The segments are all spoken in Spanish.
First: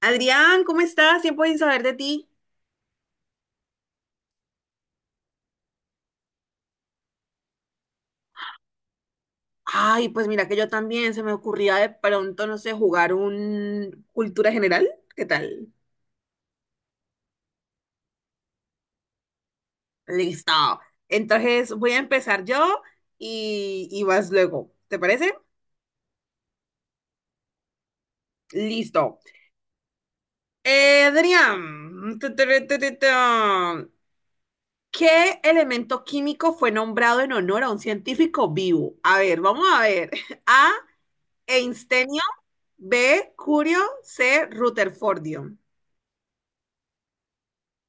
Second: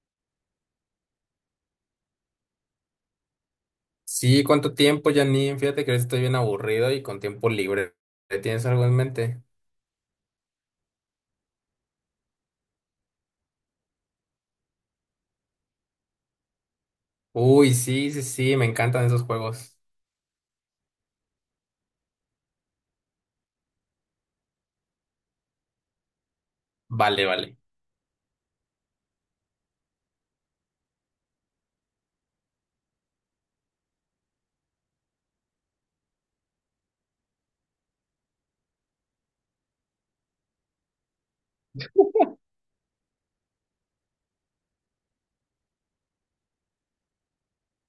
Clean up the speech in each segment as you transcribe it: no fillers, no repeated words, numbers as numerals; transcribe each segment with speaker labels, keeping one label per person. Speaker 1: Adrián, ¿cómo estás? Tiempo sin saber de ti.
Speaker 2: Sí, ¿cuánto tiempo, Janine? Fíjate que ahorita estoy bien aburrido y con tiempo libre. ¿Tienes algo en mente?
Speaker 1: Ay, pues mira que yo también se me ocurría de pronto, no sé, jugar un cultura general. ¿Qué tal?
Speaker 2: Uy, sí, sí, sí, me encantan esos juegos.
Speaker 1: Listo. Entonces voy a empezar yo y vas luego. ¿Te parece?
Speaker 2: Vale, vale.
Speaker 1: Listo. Adrián, tu. ¿Qué elemento químico fue nombrado en honor a un científico vivo? A ver, vamos a ver. A, einstenio, B, curio, C, rutherfordio.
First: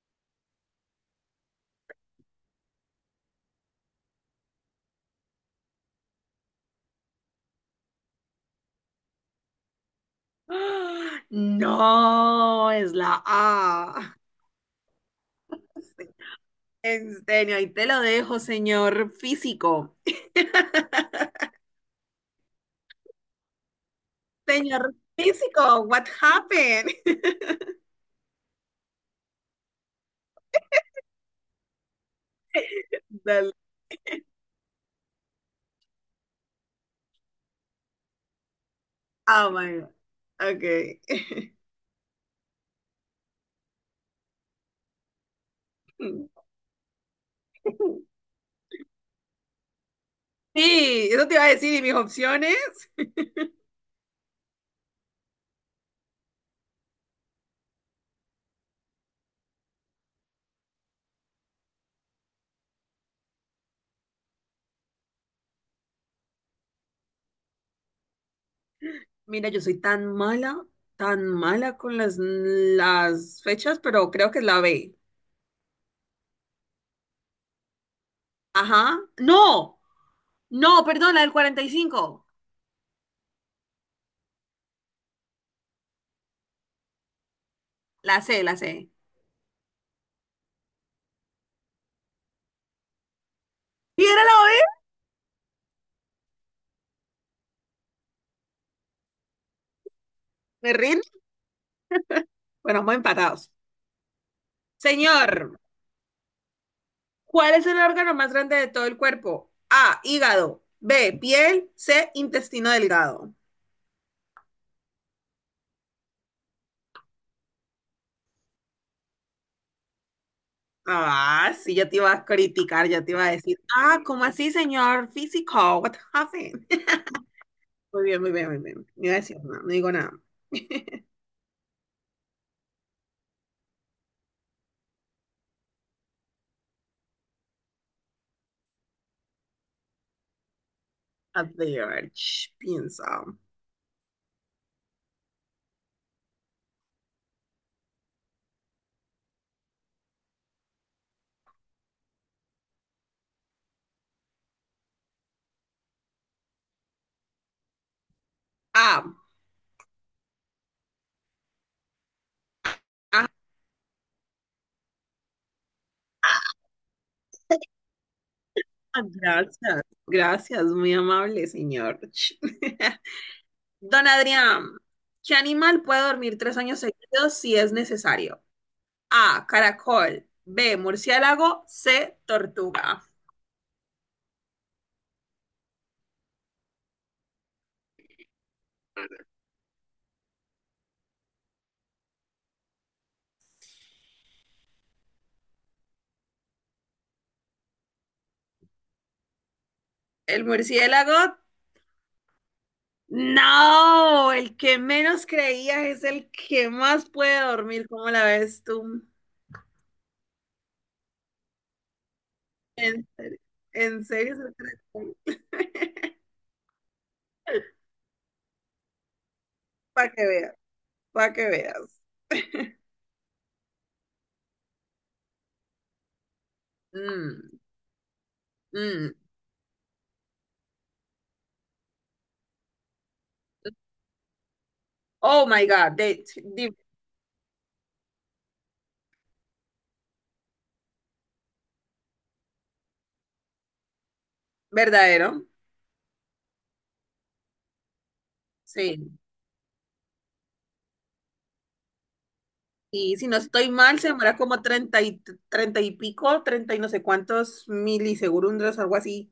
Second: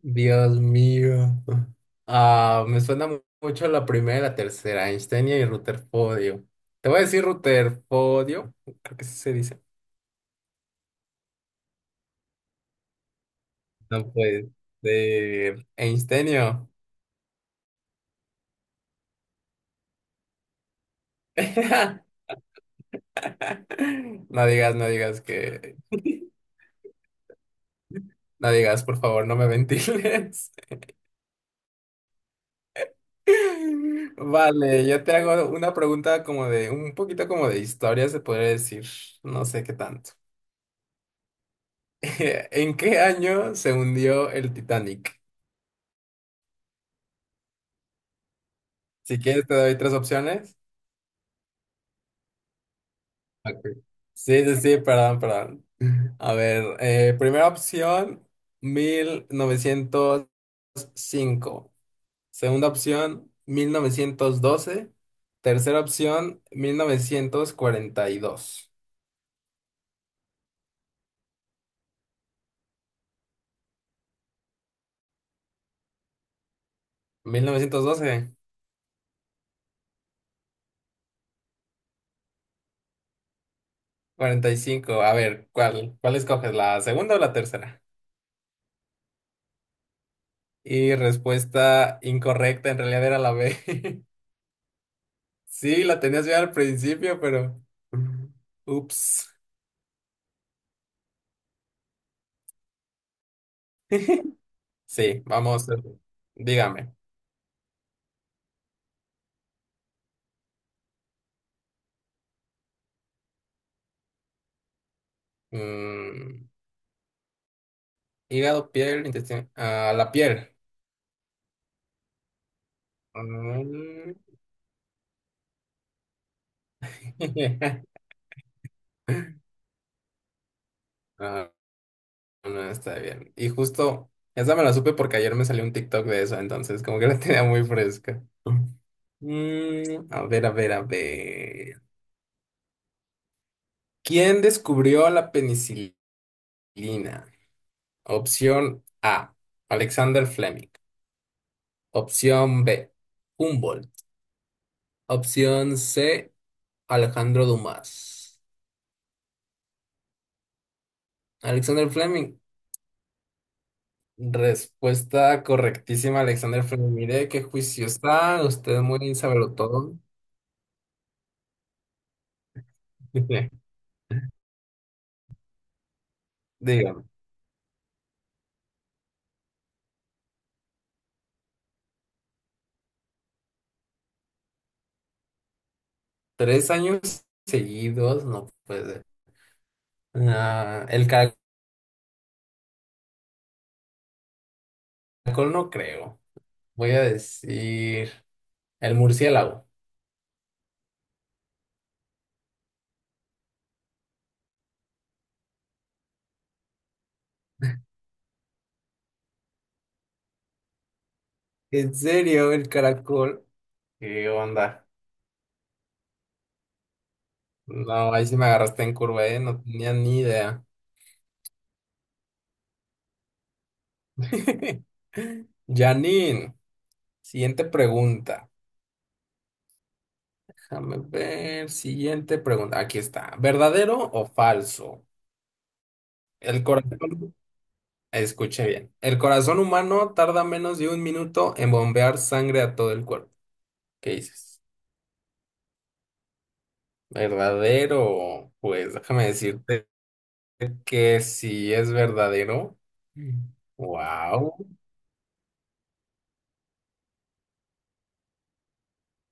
Speaker 2: Dios mío. Ah, me suena mucho la primera y la tercera, Einstein y Rutherfordio. Te voy a decir Rutherfordio, creo que sí se dice.
Speaker 1: ¡Ah! No, es la
Speaker 2: No
Speaker 1: A.
Speaker 2: puede ser. Einsteinio.
Speaker 1: En serio, ahí te lo dejo, señor físico.
Speaker 2: No digas, no
Speaker 1: Señor
Speaker 2: digas que,
Speaker 1: físico, what happened?
Speaker 2: no digas, por favor, no me ventiles.
Speaker 1: Dale.
Speaker 2: Vale, yo te hago una pregunta como de, un poquito como de historia, se podría decir, no
Speaker 1: Oh
Speaker 2: sé qué
Speaker 1: my God.
Speaker 2: tanto.
Speaker 1: Okay.
Speaker 2: ¿En qué año se hundió el Titanic? Si quieres te doy tres opciones.
Speaker 1: Sí, eso te iba a decir, y mis opciones.
Speaker 2: Ok. Sí, sí, sí, perdón, perdón. A ver, primera opción, 1905. Segunda opción, 1912. Tercera opción, mil novecientos cuarenta y dos.
Speaker 1: Mira, yo soy tan mala con las fechas, pero creo que es la B.
Speaker 2: 1912.
Speaker 1: Ajá. No, no, perdón, la del 45.
Speaker 2: 45. A ver, ¿cuál escoges, ¿la segunda o la tercera?
Speaker 1: La C.
Speaker 2: Y respuesta incorrecta, en realidad era la B.
Speaker 1: ¿Y era la B?
Speaker 2: Sí, la tenías bien al principio, pero... Ups.
Speaker 1: ¿Me rindo? Bueno, vamos empatados.
Speaker 2: Sí,
Speaker 1: Señor,
Speaker 2: vamos. Dígame.
Speaker 1: ¿cuál es el órgano más grande de todo el cuerpo? A, hígado. B, piel. C, intestino delgado.
Speaker 2: Mm, hígado, piel, intestino... ah, la piel.
Speaker 1: Ah, sí, yo te iba a criticar, yo te iba a decir, ah,
Speaker 2: Mm.
Speaker 1: ¿cómo así, señor físico? What happened? Muy bien, muy bien, muy bien. No iba a decir nada, no digo nada.
Speaker 2: Ah, no está bien. Y justo, esa me la supe porque ayer me salió un TikTok de eso, entonces como que la tenía muy fresca. Mm, a ver, a ver, a
Speaker 1: A
Speaker 2: ver.
Speaker 1: ver, ch, piensa.
Speaker 2: ¿Quién descubrió la penicilina? Opción A, Alexander Fleming. Opción B, Humboldt. Opción C, Alejandro Dumas.
Speaker 1: Ah,
Speaker 2: Alexander Fleming.
Speaker 1: ah,
Speaker 2: Respuesta correctísima, Alexander Fleming. Mire qué juicio está. Usted muy
Speaker 1: gracias,
Speaker 2: todo.
Speaker 1: gracias, muy amable, señor. Don Adrián, ¿qué animal puede dormir 3 años
Speaker 2: Dígame,
Speaker 1: seguidos si es necesario? A, caracol, B, murciélago, C, tortuga.
Speaker 2: 3 años seguidos, no puede ser. Ah, el caracol no creo. Voy a decir. El murciélago.
Speaker 1: El murciélago, no, el que menos creía es el que más puede dormir, ¿cómo la ves tú?
Speaker 2: ¿En serio? El
Speaker 1: En serio,
Speaker 2: caracol.
Speaker 1: en
Speaker 2: ¿Qué
Speaker 1: serio, es el
Speaker 2: onda?
Speaker 1: caracol.
Speaker 2: No, ahí sí me agarraste en curva, ¿eh? No tenía
Speaker 1: Para
Speaker 2: ni
Speaker 1: que veas,
Speaker 2: idea.
Speaker 1: para que veas.
Speaker 2: Janine,
Speaker 1: Mm,
Speaker 2: siguiente pregunta.
Speaker 1: mm.
Speaker 2: Déjame ver, siguiente pregunta. Aquí está. ¿Verdadero o falso?
Speaker 1: Oh my God.
Speaker 2: El
Speaker 1: Di-
Speaker 2: corazón, escuche bien. El corazón humano tarda menos de un minuto en bombear sangre a todo el cuerpo. ¿Qué dices?
Speaker 1: Verdadero.
Speaker 2: ¿Verdadero? Pues
Speaker 1: Sí.
Speaker 2: déjame decirte que sí es verdadero.
Speaker 1: Y si no estoy mal, se demora
Speaker 2: Wow.
Speaker 1: como 30 y pico, 30 y no sé cuántos milisegundos, algo así,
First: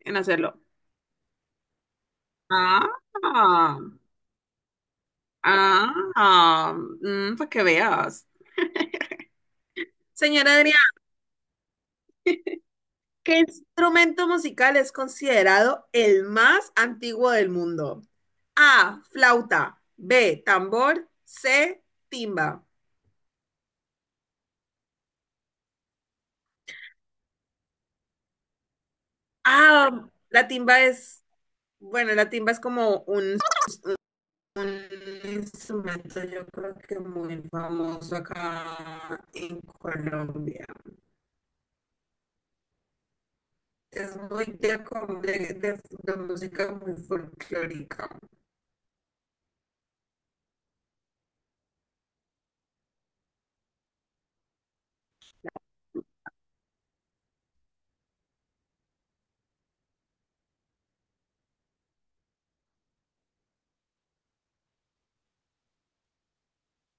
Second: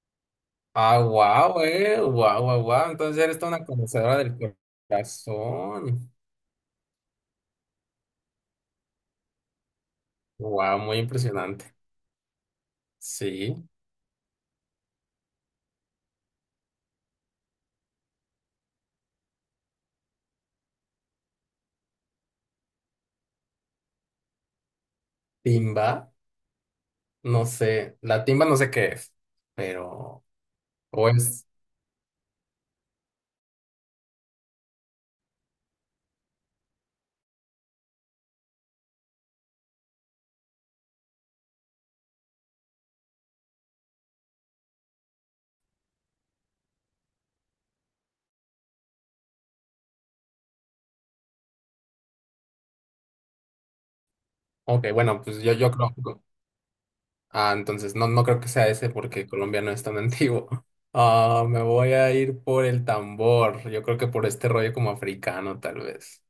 Speaker 1: en hacerlo.
Speaker 2: Ah, wow, eh. Wow, wow,
Speaker 1: Ah,
Speaker 2: wow. Entonces eres toda una conocedora del corazón.
Speaker 1: ah, mm, para que veas. Señora Adrián,
Speaker 2: Wow, muy impresionante.
Speaker 1: ¿qué
Speaker 2: Sí.
Speaker 1: instrumento musical es considerado el más antiguo del mundo? A, flauta, B, tambor, C, timba.
Speaker 2: Timba, no sé. La timba no sé qué es,
Speaker 1: Ah,
Speaker 2: pero.
Speaker 1: la timba
Speaker 2: O
Speaker 1: es,
Speaker 2: es.
Speaker 1: bueno, la timba es como un instrumento yo creo que muy famoso acá en Colombia. Es muy de, como de música muy folclórica.
Speaker 2: Ok, bueno, pues yo creo. Ah, entonces no, no creo que sea ese porque Colombia no es tan antiguo. Ah, me voy a ir por el tambor. Yo creo que por este rollo como africano, tal vez.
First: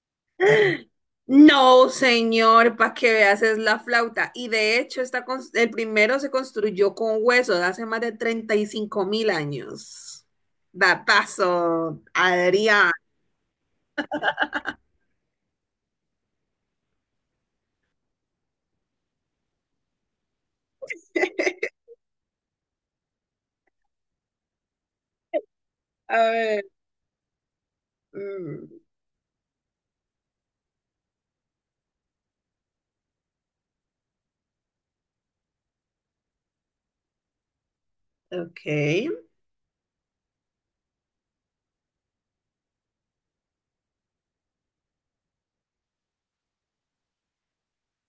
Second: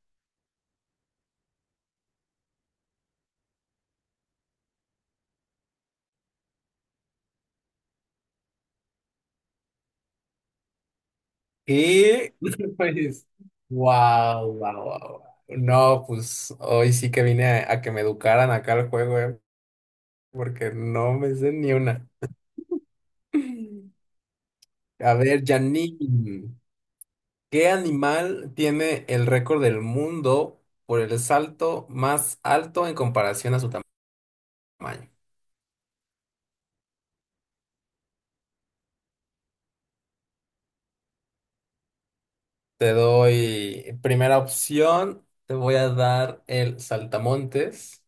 Speaker 1: No, señor, para que veas, es la flauta. Y de hecho, está cons- el primero se construyó con hueso de hace más de 35.000 años. Datazo,
Speaker 2: Y
Speaker 1: Adrián.
Speaker 2: pues, wow, wow, wow. No, pues hoy sí que vine a que me educaran acá al juego, porque no me sé ni una. A ver,
Speaker 1: A
Speaker 2: Janine,
Speaker 1: ver,
Speaker 2: ¿qué animal
Speaker 1: mm,
Speaker 2: tiene el récord del mundo por el salto más alto en comparación a su tamaño?
Speaker 1: ok.
Speaker 2: Te doy primera opción, te voy a dar el saltamontes.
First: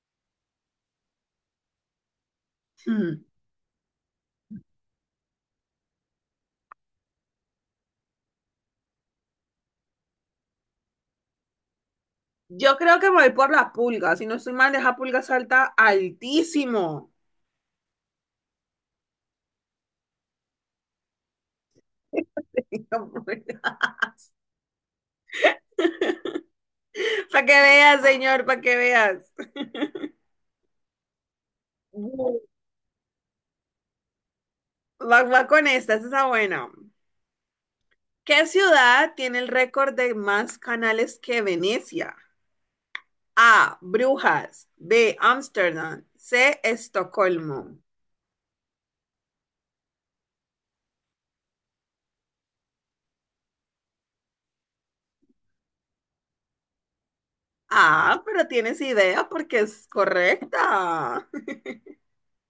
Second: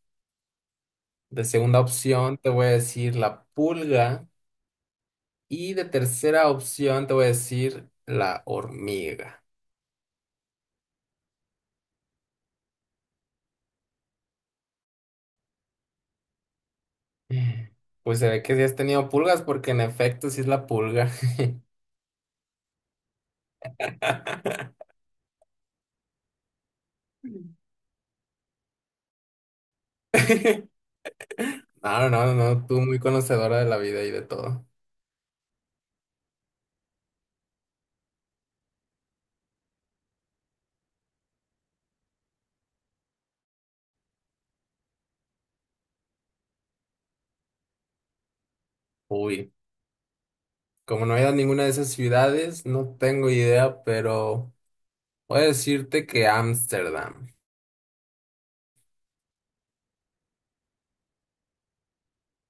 Speaker 2: De segunda opción, te voy a decir
Speaker 1: Hmm.
Speaker 2: la pulga. Y de tercera opción te voy a decir la hormiga.
Speaker 1: Yo creo que me voy por la pulga. Si no estoy mal, esa pulga salta altísimo.
Speaker 2: Mm. Pues se ve que sí has tenido pulgas porque en efecto sí es la pulga.
Speaker 1: Para que veas, señor, para que veas.
Speaker 2: No,
Speaker 1: Va,
Speaker 2: no, no, tú muy conocedora de la vida y de todo.
Speaker 1: va con esta, esa está buena. ¿Qué ciudad tiene el récord de más canales que Venecia? A, Brujas. B, Ámsterdam. C, Estocolmo.
Speaker 2: Uy, como no he ido a ninguna de esas ciudades, no tengo idea, pero voy a decirte que Ámsterdam.
Speaker 1: Ah, pero tienes idea porque es correcta.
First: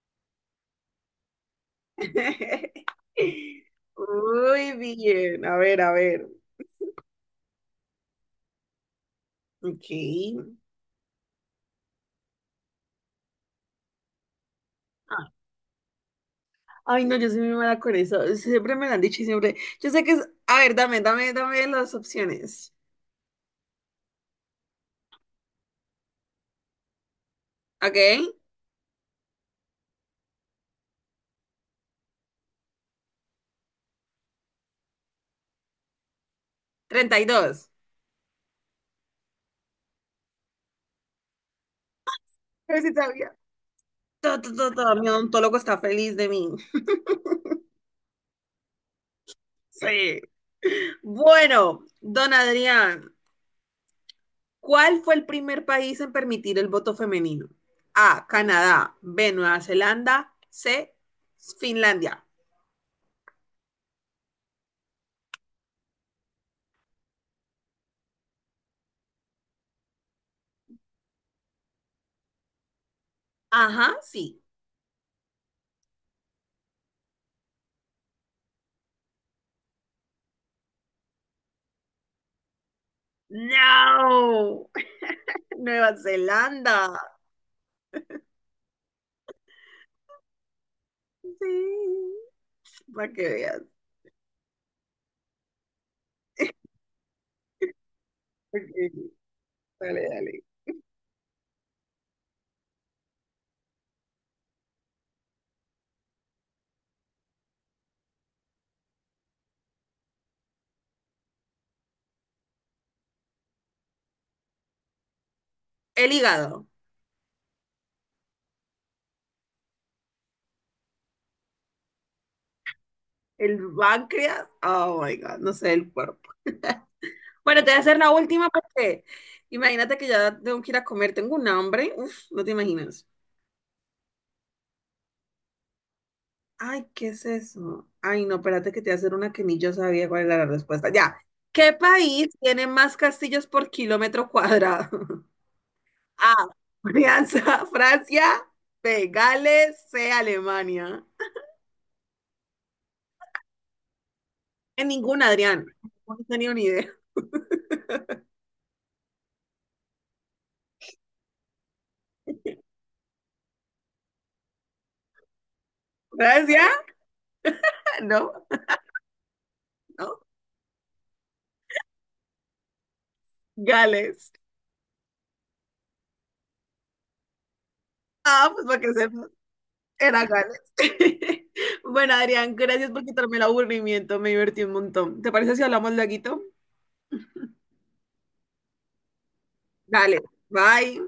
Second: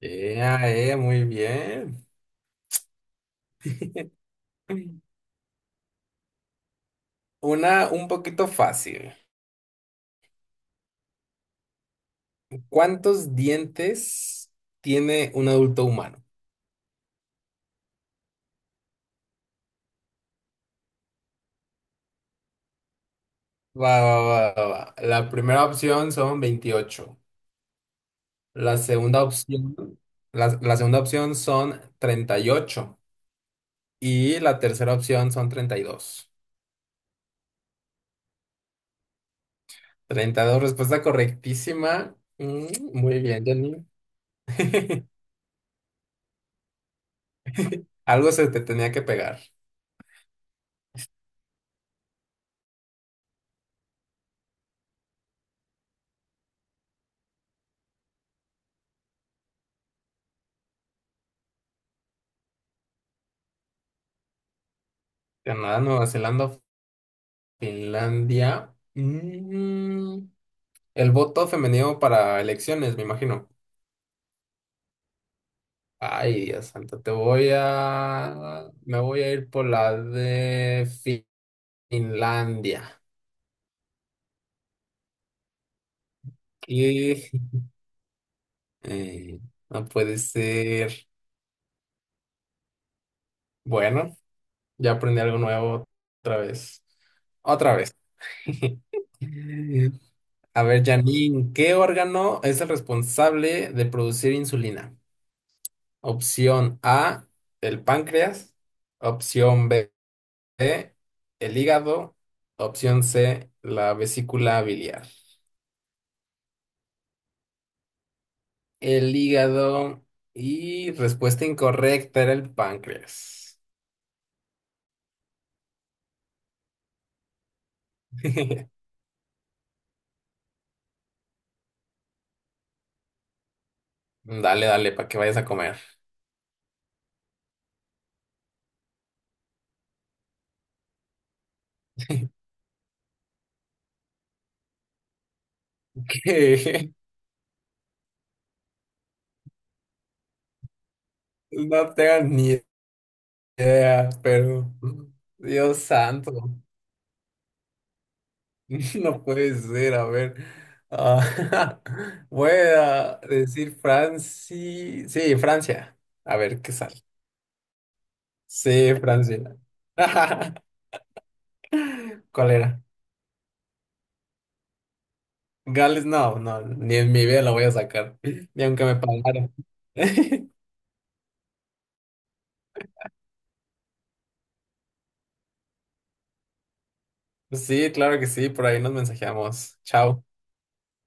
Speaker 2: Ea, ea, muy bien.
Speaker 1: Muy bien. A ver, a ver.
Speaker 2: Una un poquito fácil.
Speaker 1: Ok.
Speaker 2: ¿Cuántos dientes tiene un adulto humano?
Speaker 1: Ay, no, yo soy muy mala con eso. Siempre me lo han dicho y siempre. Yo sé que es. A ver, dame, dame, dame las opciones.
Speaker 2: Va, va, va, va, va. La primera opción son 28.
Speaker 1: ¿Ok?
Speaker 2: La segunda opción, la segunda opción son 38. Y la tercera opción son treinta y dos.
Speaker 1: 32.
Speaker 2: Treinta y dos. Respuesta correctísima. Mm,
Speaker 1: Ver si
Speaker 2: muy
Speaker 1: sabía.
Speaker 2: bien, Janine.
Speaker 1: Todo, todo, todo. Mi odontólogo está feliz de mí.
Speaker 2: Algo se te tenía que pegar.
Speaker 1: Sí. Bueno, don Adrián, ¿cuál fue el primer país en permitir el voto femenino? A, Canadá, B, Nueva Zelanda, C, Finlandia.
Speaker 2: Canadá, Nueva Zelanda, Finlandia. Mm, el voto femenino para elecciones, me imagino.
Speaker 1: Ajá, sí.
Speaker 2: Ay, Dios santo, te voy a... Me voy a ir por la de Finlandia.
Speaker 1: No, Nueva Zelanda.
Speaker 2: Y eh, no puede ser.
Speaker 1: Sí, para que veas.
Speaker 2: Bueno, ya aprendí algo nuevo otra vez. Otra vez.
Speaker 1: Ok. Dale, dale.
Speaker 2: A ver, Janine, ¿qué órgano es el responsable de producir insulina? Opción A, el páncreas. Opción B, el hígado. Opción C, la vesícula biliar.
Speaker 1: El hígado,
Speaker 2: El hígado y respuesta incorrecta era el páncreas.
Speaker 1: el páncreas, oh my God, no sé, el cuerpo. Bueno, te voy a hacer la última porque imagínate que ya tengo que ir a comer, tengo un hambre, uf, no te imaginas.
Speaker 2: Dale, dale, para que vayas a comer.
Speaker 1: Ay, ¿qué es eso? Ay, no, espérate que te voy a hacer una que ni yo sabía cuál era la respuesta. Ya. ¿Qué país tiene más castillos por kilómetro cuadrado? A,
Speaker 2: Que
Speaker 1: Alianza, Francia, B, Gales, C, Alemania.
Speaker 2: no tengo ni idea, pero
Speaker 1: En ninguna, Adrián.
Speaker 2: Dios
Speaker 1: No
Speaker 2: santo,
Speaker 1: tenía ni idea.
Speaker 2: no puede ser, a ver. Ah, voy a decir Francia. Sí, Francia. A ver
Speaker 1: Francia,
Speaker 2: qué sale.
Speaker 1: no,
Speaker 2: Sí, Francia.
Speaker 1: no.
Speaker 2: ¿Cuál era?
Speaker 1: Gales.
Speaker 2: Gales, no, no, ni en mi vida la voy a sacar,
Speaker 1: Ah,
Speaker 2: ni
Speaker 1: pues para
Speaker 2: aunque
Speaker 1: que
Speaker 2: me
Speaker 1: sepas,
Speaker 2: pagaran.
Speaker 1: era Gales. Bueno, Adrián, gracias por quitarme el aburrimiento, me divertí un montón. ¿Te parece si hablamos laguito?
Speaker 2: Sí, claro que sí, por ahí nos mensajeamos.
Speaker 1: Dale,
Speaker 2: Chao.
Speaker 1: bye.